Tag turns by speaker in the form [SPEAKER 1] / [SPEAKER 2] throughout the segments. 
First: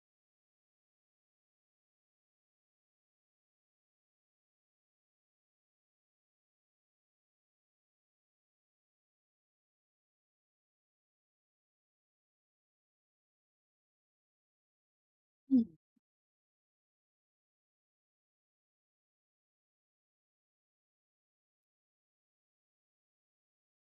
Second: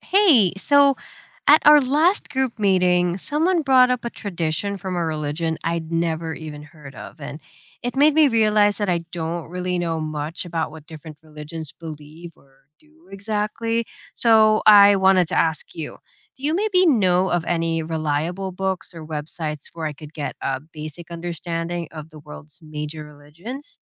[SPEAKER 1] Hey, so at our last group meeting, someone brought up a tradition from a religion I'd never even heard of. And it made me realize that I don't really know much about what different religions believe or do exactly. So I wanted to
[SPEAKER 2] Mm.
[SPEAKER 1] ask you, do you maybe know of any reliable books or websites where I could get a basic understanding of the world's major religions?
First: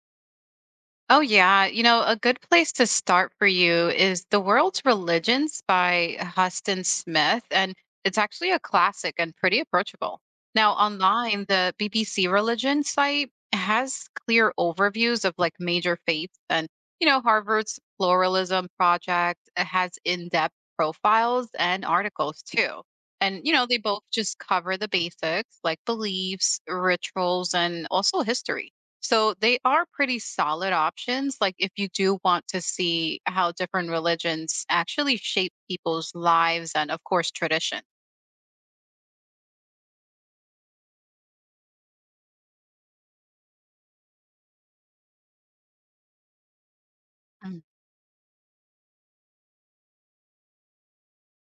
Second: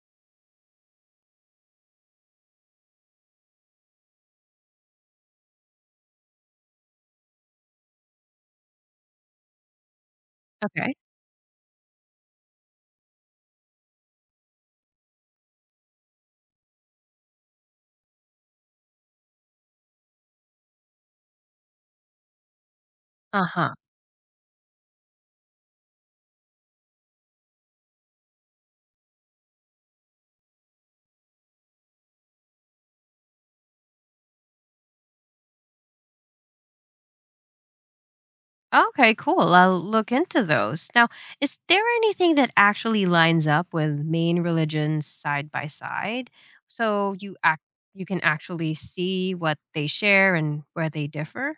[SPEAKER 2] Oh, yeah. You know, a good place to start for you is The World's Religions by Huston Smith. And it's actually a classic and pretty approachable. Now,
[SPEAKER 1] Okay.
[SPEAKER 2] online, the BBC religion site has clear overviews of like major faiths. And, you know, Harvard's Pluralism Project has in depth profiles and articles too. And,
[SPEAKER 1] Uh
[SPEAKER 2] you know,
[SPEAKER 1] huh.
[SPEAKER 2] they both just cover the basics like beliefs, rituals, and also history. So they are pretty solid options. Like if you do want to see how different religions actually shape people's lives and, of course, tradition.
[SPEAKER 1] Okay, cool. I'll look into those. Now, is there anything that actually lines up with main religions side by side so
[SPEAKER 2] Mm.
[SPEAKER 1] you can actually see what they share and where they differ?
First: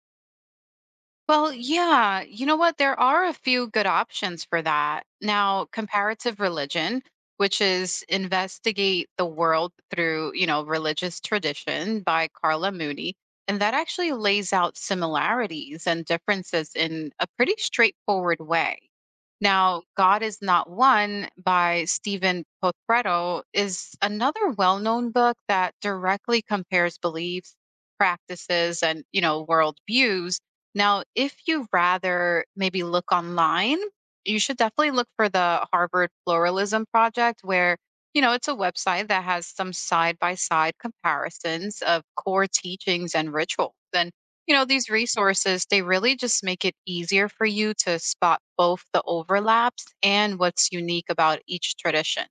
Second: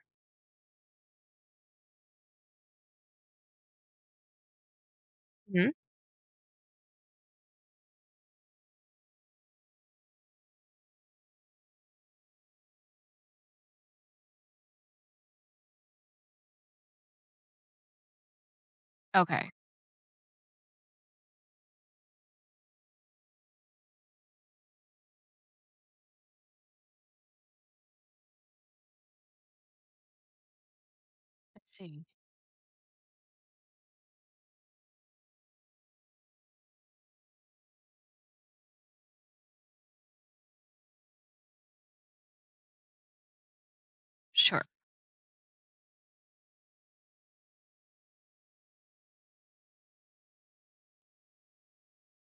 [SPEAKER 2] Well, yeah, you know what? There are a few good options for that. Now,
[SPEAKER 1] Hmm.
[SPEAKER 2] comparative religion, which is investigate the world through, you know, religious tradition by Carla Mooney. And that actually lays out similarities and differences in a pretty straightforward way.
[SPEAKER 1] Okay.
[SPEAKER 2] Now, God is Not One by Stephen Potretto is another well-known book that directly compares beliefs, practices, and you know, worldviews. Now, if you
[SPEAKER 1] Let's see.
[SPEAKER 2] rather maybe look online, you should definitely look for the Harvard Pluralism Project, where you know it's a website that has some side-by-side comparisons of core teachings and rituals. And you know,
[SPEAKER 1] Sure.
[SPEAKER 2] these resources, they really just make it easier for you to spot both the overlaps and what's unique about each tradition.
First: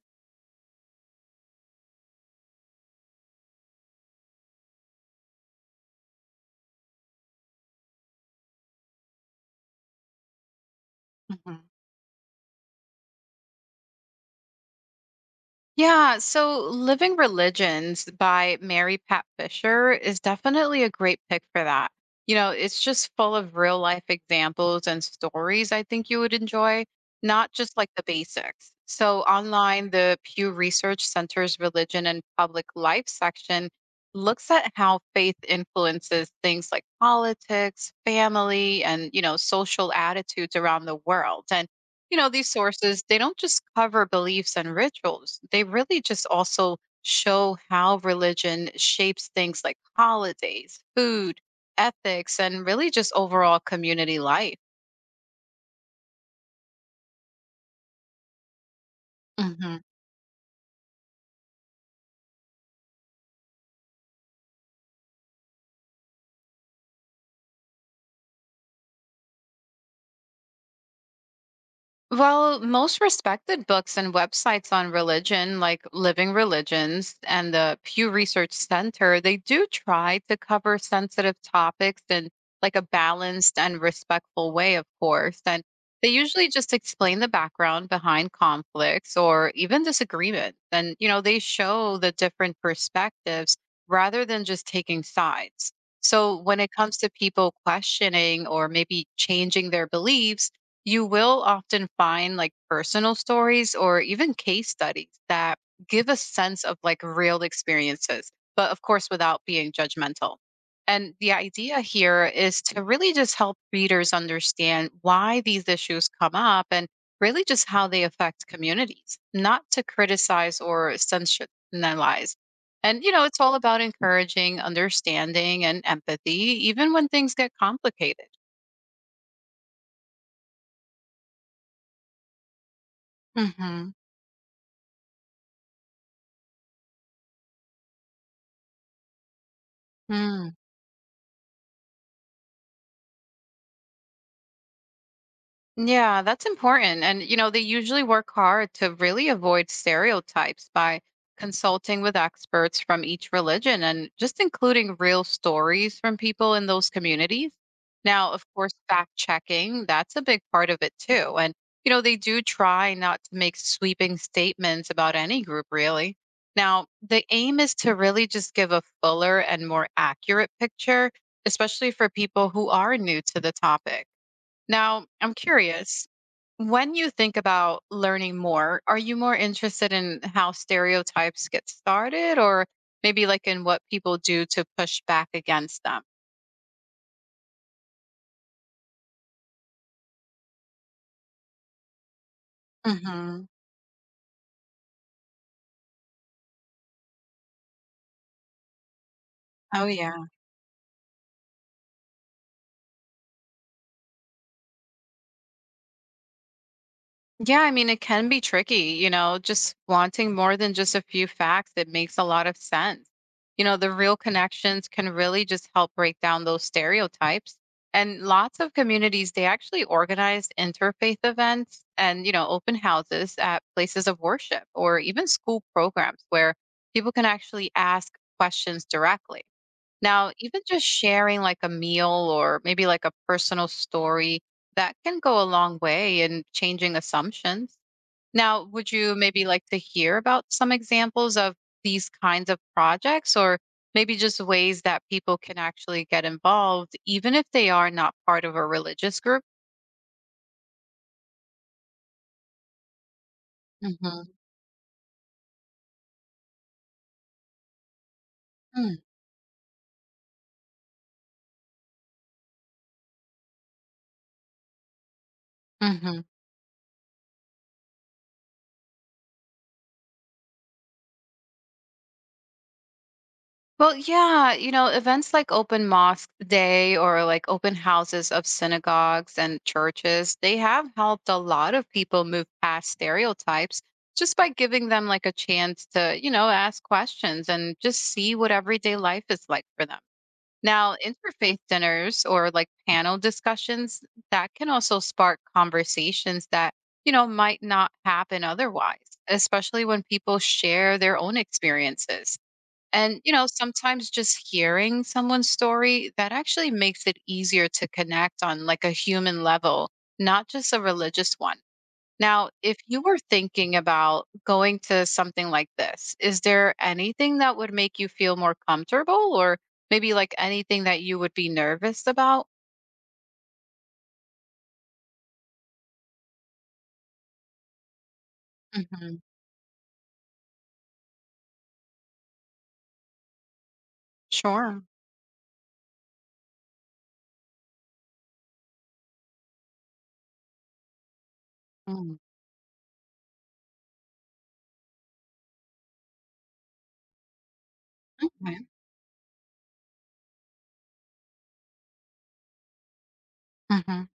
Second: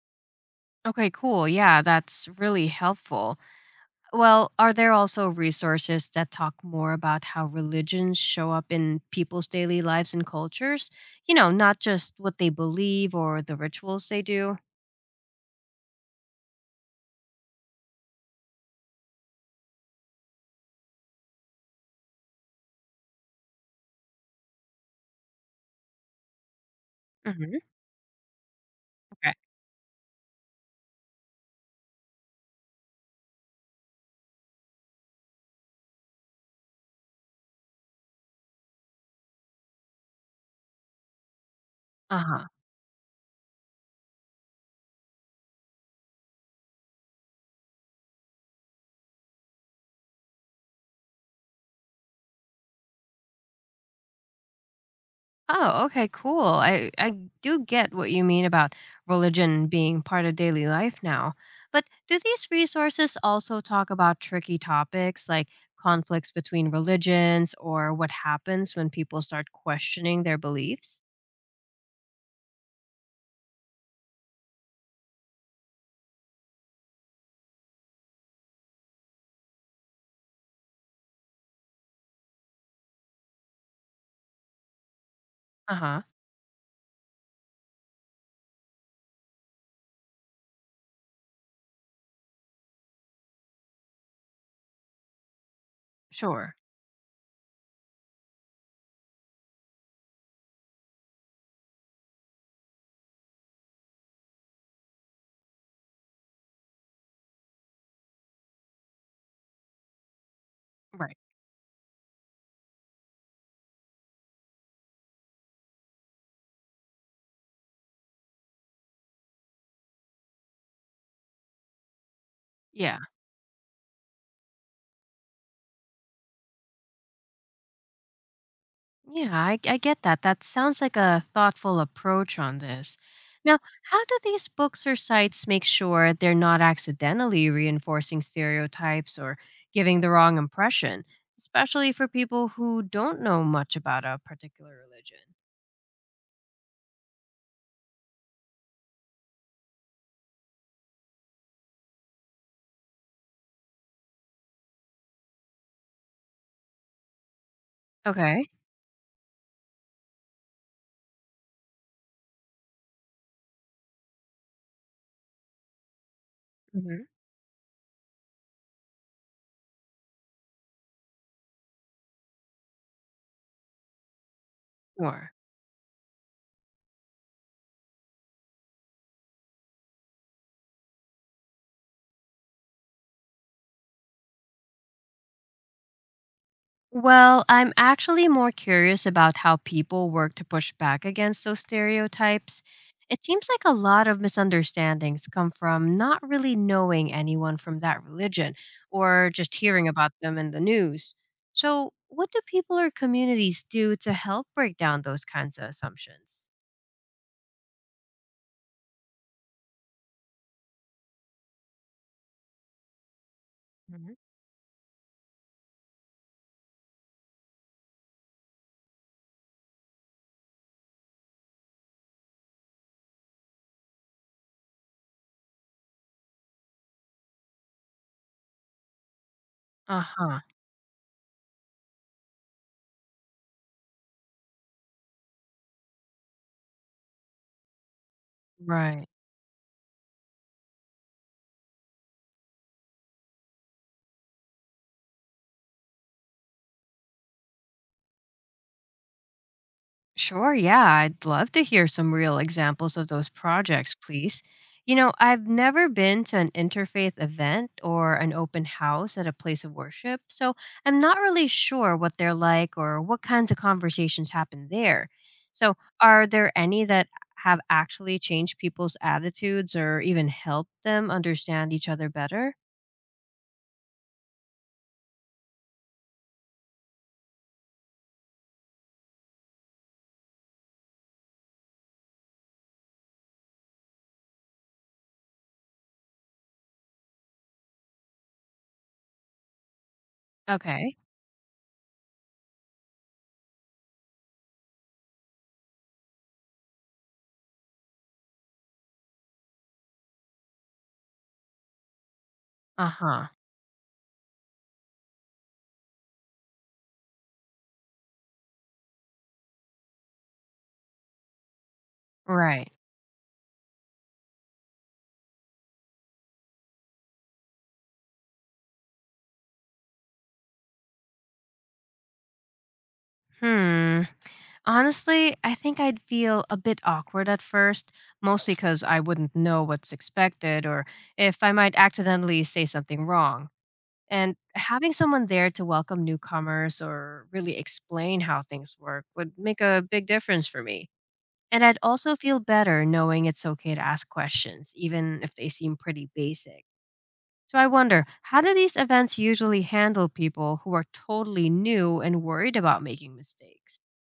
[SPEAKER 1] Okay, cool. Yeah, that's really helpful. Well, are there also resources that talk more about how religions show up in people's daily lives and cultures? You know,
[SPEAKER 2] Mhm.
[SPEAKER 1] not just what they believe or the rituals they do.
[SPEAKER 2] Yeah, so Living Religions by Mary Pat Fisher is definitely a great pick for that. You know, it's just full of real life examples and stories I think you would enjoy, not
[SPEAKER 1] Hmm.
[SPEAKER 2] just like the basics. So,
[SPEAKER 1] Okay.
[SPEAKER 2] online, the Pew Research Center's Religion and Public Life section looks at how faith influences things like politics, family, and, you know, social attitudes around the world. And you know,
[SPEAKER 1] Uh-huh.
[SPEAKER 2] these sources, they don't just cover beliefs and rituals. They really just also show how religion shapes things like holidays, food, ethics, and really just overall community life.
[SPEAKER 1] Oh, okay, cool. I do get what you mean about religion
[SPEAKER 2] Mhm.
[SPEAKER 1] being part of daily life now. But do these resources also talk about tricky topics like conflicts between religions or what happens when people start questioning their beliefs?
[SPEAKER 2] Well, most respected books and websites on religion, like Living Religions and the Pew Research Center, they do try to cover sensitive topics in like a balanced and respectful way, of course. And
[SPEAKER 1] Uh-huh.
[SPEAKER 2] they usually just explain the background behind conflicts or even disagreements. And, you know, they show the different perspectives rather than just taking sides. So
[SPEAKER 1] Sure.
[SPEAKER 2] when it comes to people questioning or maybe changing their beliefs, you will often find like personal stories or even case studies that give a sense of like real experiences, but of course without being judgmental. And
[SPEAKER 1] Right.
[SPEAKER 2] the idea here is to really just help readers understand why these issues come up and really just how they affect communities, not to criticize or sensationalize.
[SPEAKER 1] Yeah.
[SPEAKER 2] And, you know, it's all about encouraging understanding and empathy, even when things get complicated.
[SPEAKER 1] Yeah, I get that. That sounds like a thoughtful approach on this. Now,
[SPEAKER 2] Hmm.
[SPEAKER 1] how do these books or sites make sure they're not accidentally reinforcing stereotypes or giving the wrong impression, especially for people who don't know much about a particular religion?
[SPEAKER 2] Yeah, that's important. And, you know, they usually work hard to really avoid stereotypes by consulting with experts from each religion and just including real stories from people in those communities. Now, of
[SPEAKER 1] Okay.
[SPEAKER 2] course, fact checking, that's a big part of it too. And, you know, they do try not to make sweeping statements about any group, really. Now,
[SPEAKER 1] Mm-hmm.
[SPEAKER 2] the aim is to really just give a fuller and more accurate picture, especially for people who are new to the topic. Now, I'm curious, when you think about learning more, are you more interested in how stereotypes get started or maybe like in what people do to push back against them?
[SPEAKER 1] Well, I'm actually more curious about how people work to push back against those stereotypes. It
[SPEAKER 2] Mhm.
[SPEAKER 1] seems like a lot of misunderstandings come from not really knowing anyone from that religion or just
[SPEAKER 2] Oh,
[SPEAKER 1] hearing about
[SPEAKER 2] yeah.
[SPEAKER 1] them in the news. So, what do people or communities do to help break down those kinds of assumptions?
[SPEAKER 2] Yeah, I mean, it can be tricky, you know, just wanting more than just a few facts. It makes a lot of sense. You know, the
[SPEAKER 1] Mhm.
[SPEAKER 2] real connections can really just help break down those stereotypes. And lots of communities, they actually organize interfaith events and, you know, open houses at places of worship or even school programs where people can actually ask questions directly.
[SPEAKER 1] Uh
[SPEAKER 2] Now,
[SPEAKER 1] huh.
[SPEAKER 2] even just sharing like a meal or maybe like a personal story, that can go a long way in changing assumptions. Now, would
[SPEAKER 1] Right.
[SPEAKER 2] you maybe like to hear about some examples of these kinds of projects or maybe just ways that people can actually get involved, even if they are not part of a religious group?
[SPEAKER 1] Sure, yeah, I'd love to hear some real examples of those projects,
[SPEAKER 2] Mm-hmm.
[SPEAKER 1] please. You know, I've never been to an interfaith event or an open house at a place of worship, so I'm not really sure what they're like or what kinds of conversations happen there. So,
[SPEAKER 2] Mm-hmm.
[SPEAKER 1] are there any that have actually changed people's attitudes or even helped them understand each other better?
[SPEAKER 2] Well, yeah, you know, events like Open Mosque Day or like open houses of synagogues and churches, they have helped a lot of people move past stereotypes just by giving them like a chance to, you know, ask questions and just see what everyday life is like for them. Now,
[SPEAKER 1] Okay.
[SPEAKER 2] interfaith dinners or like panel discussions, that can also spark conversations that, you know, might not happen otherwise, especially when people share their own experiences.
[SPEAKER 1] Uh
[SPEAKER 2] And,
[SPEAKER 1] huh.
[SPEAKER 2] you know, sometimes just hearing someone's story, that actually makes it easier to connect on like a human level, not just a religious one. Now,
[SPEAKER 1] Right.
[SPEAKER 2] if you were thinking about going to something like this, is there anything that would make you feel more comfortable or maybe like anything that you would be nervous about?
[SPEAKER 1] Hmm. Honestly, I think I'd feel a bit awkward at first, mostly because I
[SPEAKER 2] Hmm.
[SPEAKER 1] wouldn't know what's expected or if I might accidentally say something wrong. And
[SPEAKER 2] Sure.
[SPEAKER 1] having someone there to welcome newcomers or really explain how things work would make a big difference for me. And I'd also
[SPEAKER 2] Mm.
[SPEAKER 1] feel better knowing it's okay to ask questions, even if they seem pretty basic. So I wonder, how do
[SPEAKER 2] Okay.
[SPEAKER 1] these events usually handle people who are totally new and worried about making mistakes?
[SPEAKER 2] Mhm.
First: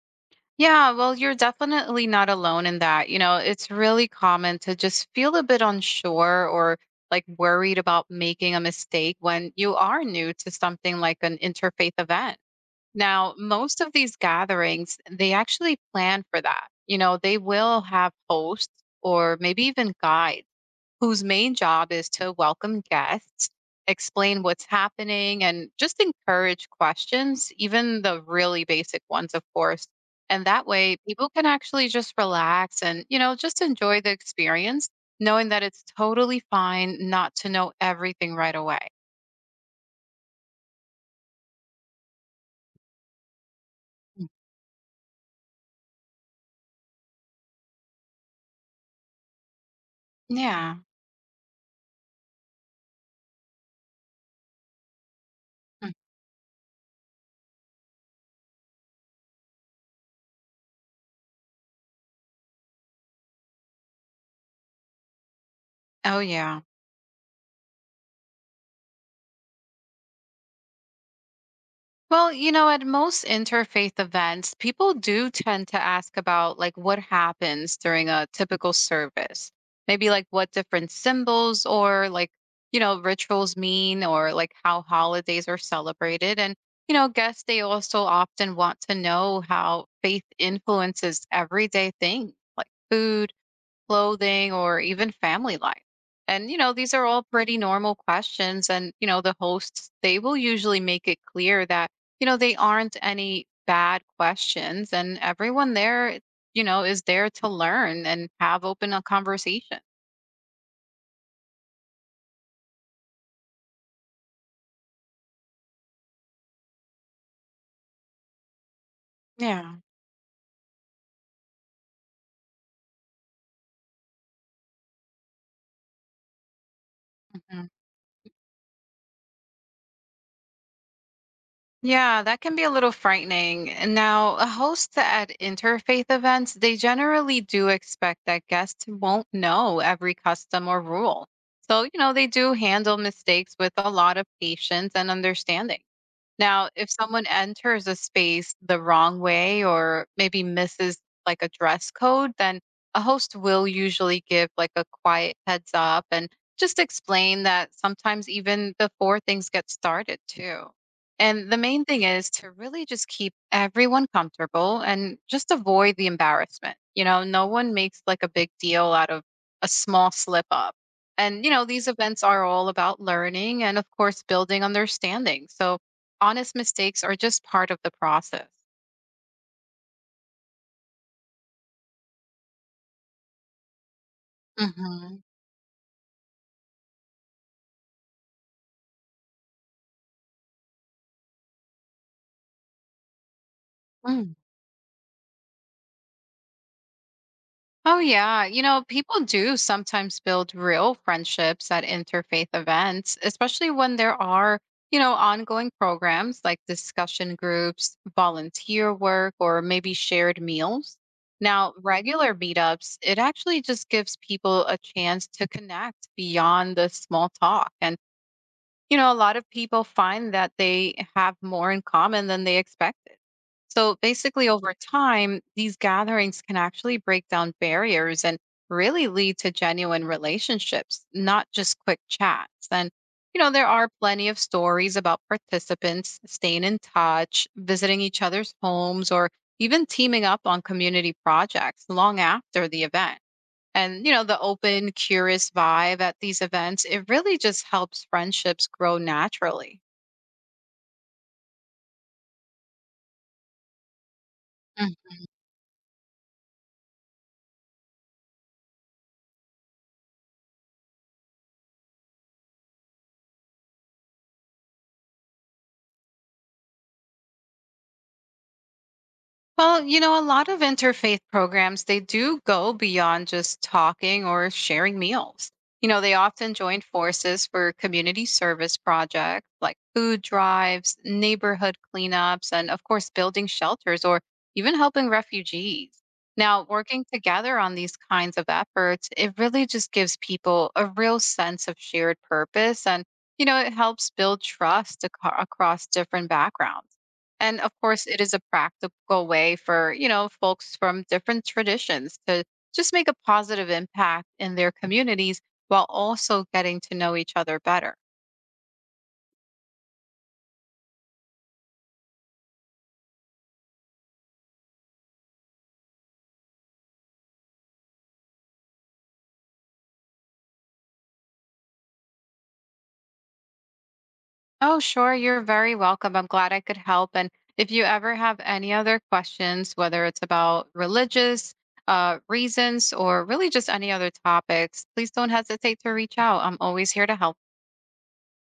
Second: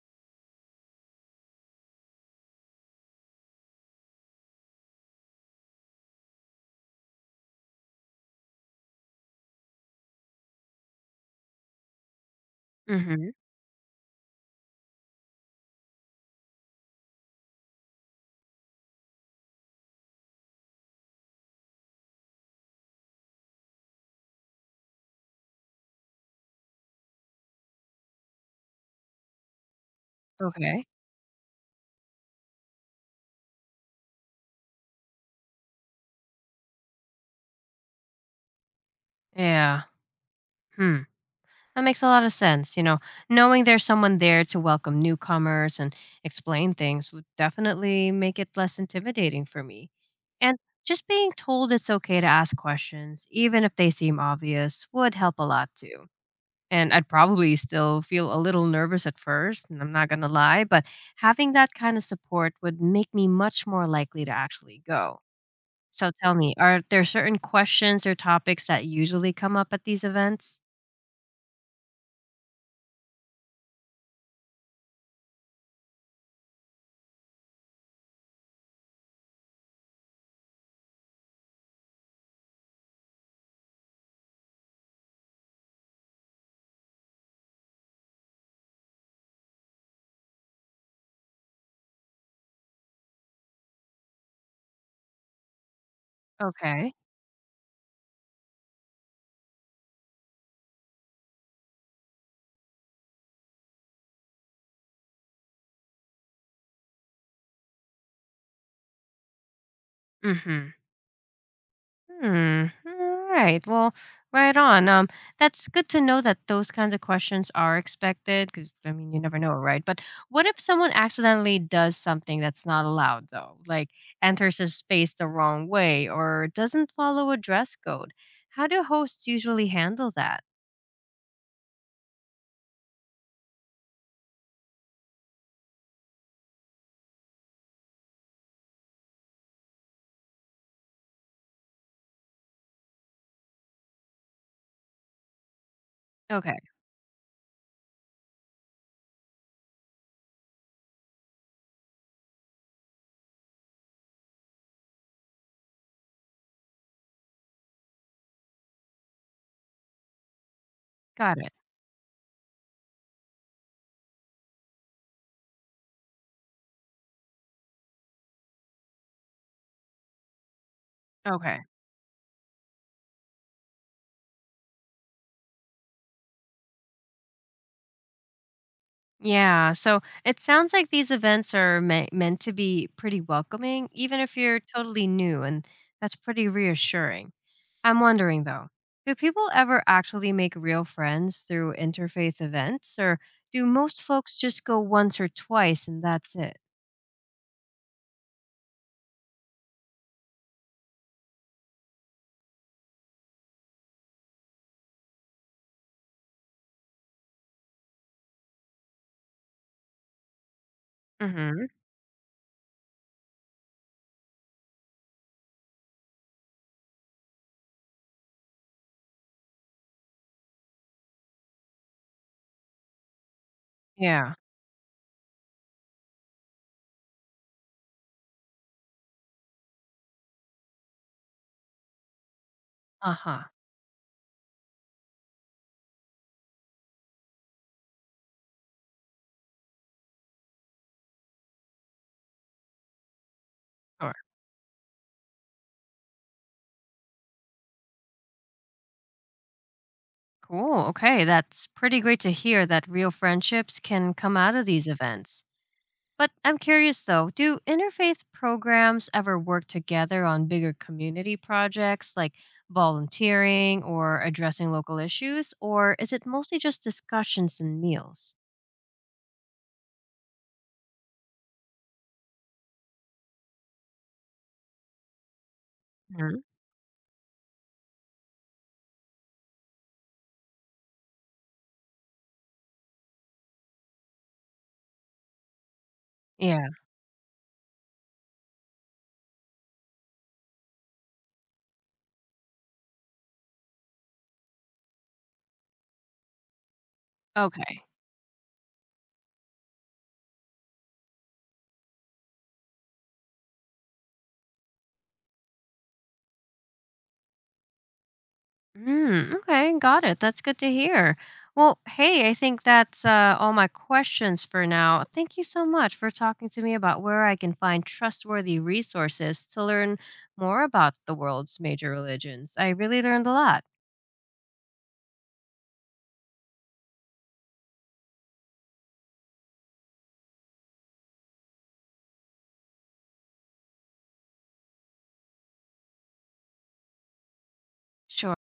[SPEAKER 2] Yeah, well, you're definitely not alone in that. You know, it's really common to just feel a bit unsure or like worried about making a mistake when you are new to something like an interfaith event.
[SPEAKER 1] Mm hmm.
[SPEAKER 2] Now, most of these gatherings, they actually plan for that. You know, they will have hosts or maybe even guides whose main job is to welcome guests, explain what's happening, and just encourage questions, even the really basic ones, of course. And that
[SPEAKER 1] Okay.
[SPEAKER 2] way, people can actually just relax and, you know, just enjoy the experience, knowing that it's totally fine not to know everything right away.
[SPEAKER 1] Yeah. Hmm. That makes a lot of sense. You know, knowing there's someone there to welcome newcomers and explain things would definitely make it less intimidating for me. And
[SPEAKER 2] Yeah.
[SPEAKER 1] just being told it's okay to ask questions, even if they seem obvious, would help a lot
[SPEAKER 2] Mm.
[SPEAKER 1] too. And I'd probably still feel a little nervous at first, and I'm not going to lie, but having that kind of support would make me much more likely to actually go. So
[SPEAKER 2] Oh,
[SPEAKER 1] tell me,
[SPEAKER 2] yeah.
[SPEAKER 1] are there certain questions or topics that usually come up at these events?
[SPEAKER 2] Well, you know, at most interfaith events, people do tend to ask about like what happens during a typical service. Maybe like what different symbols or like, you know, rituals mean or like how holidays are celebrated. And, you know, guests, they also often want to know how faith influences everyday things like food clothing, or even family life? And, you know, these
[SPEAKER 1] Okay.
[SPEAKER 2] are all pretty normal questions. And, you know, the hosts, they will usually make it clear that, you know, they aren't any bad questions. And everyone there, you know, is there to learn and have open a conversation.
[SPEAKER 1] Mm-hmm. Hmm. All right. Well, right on. That's good to know that those kinds of questions are expected. Because I mean, you never know,
[SPEAKER 2] Yeah.
[SPEAKER 1] right? But what if someone accidentally does something that's not allowed, though, like enters a space the wrong way or doesn't follow a dress code? How do hosts usually handle that?
[SPEAKER 2] Yeah, that can be a little frightening. And now, hosts at interfaith events, they generally do expect that guests won't know every custom or rule. So, you know, they do handle mistakes with a lot of patience and understanding.
[SPEAKER 1] Okay,
[SPEAKER 2] Now, if someone enters a space the wrong way or maybe misses like a dress code, then a host will usually give like a quiet heads up and just explain that sometimes even before things get started, too.
[SPEAKER 1] got
[SPEAKER 2] And
[SPEAKER 1] it.
[SPEAKER 2] the main thing is to really just keep everyone comfortable and just avoid the embarrassment. You know, no one makes like a big deal out of a small slip up. And, you
[SPEAKER 1] Okay.
[SPEAKER 2] know, these events are all about learning and, of course, building understanding. So, honest mistakes are just part of the process.
[SPEAKER 1] Yeah, so it sounds like these events are meant to be pretty welcoming, even if you're totally
[SPEAKER 2] Hmm.
[SPEAKER 1] new, and that's pretty reassuring. I'm wondering though, do people ever actually make real friends through interfaith events, or do most
[SPEAKER 2] Mm.
[SPEAKER 1] folks just go once or twice and that's it?
[SPEAKER 2] Oh, yeah. You know, people do sometimes build real friendships at interfaith events, especially when there are, you know, ongoing programs like discussion groups, volunteer work, or maybe shared meals.
[SPEAKER 1] Mm-hmm.
[SPEAKER 2] Now, regular meetups, it actually just gives people a chance to connect beyond the small talk and you know, a lot of people find that they have more in common than they expected. So
[SPEAKER 1] Yeah.
[SPEAKER 2] basically, over time, these gatherings can actually break down barriers and really lead to genuine relationships, not just quick chats. And,
[SPEAKER 1] Uh
[SPEAKER 2] you
[SPEAKER 1] huh.
[SPEAKER 2] know, there are plenty of stories about participants staying in touch, visiting each other's homes, or even teaming up on community projects long after the event. And you
[SPEAKER 1] Sure.
[SPEAKER 2] know, the open curious vibe at these events, it really just helps friendships grow naturally.
[SPEAKER 1] Cool. Okay, that's pretty great to hear that real friendships can come out of these events. But I'm curious though, do interfaith programs ever work together on bigger community projects like volunteering or addressing local issues? Or is it mostly just discussions and meals?
[SPEAKER 2] Well, you know, a lot of interfaith programs, they do go beyond just talking or sharing meals. You know, they
[SPEAKER 1] Mhm.
[SPEAKER 2] often join forces for community service projects like food drives, neighborhood cleanups, and of course, building shelters or even helping refugees. Now,
[SPEAKER 1] Yeah.
[SPEAKER 2] working together on these kinds of efforts, it really just gives people a real sense of shared purpose. And, you know, it helps build trust across different backgrounds. And of
[SPEAKER 1] Okay.
[SPEAKER 2] course, it is a practical way for, you know, folks from different traditions to just make a positive impact in their communities while also getting to know each other better.
[SPEAKER 1] Mm, okay. Got it. That's good to hear. Well, hey, I think that's all my questions for now. Thank you so much for talking to me about where I can find trustworthy resources to learn more about the world's major religions. I really learned a lot.
[SPEAKER 2] Oh, sure. You're very welcome. I'm glad I could help. And if you ever have any other questions, whether it's about religious reasons or really just any other topics, please don't hesitate to reach out. I'm always here to help.
[SPEAKER 1] Sure.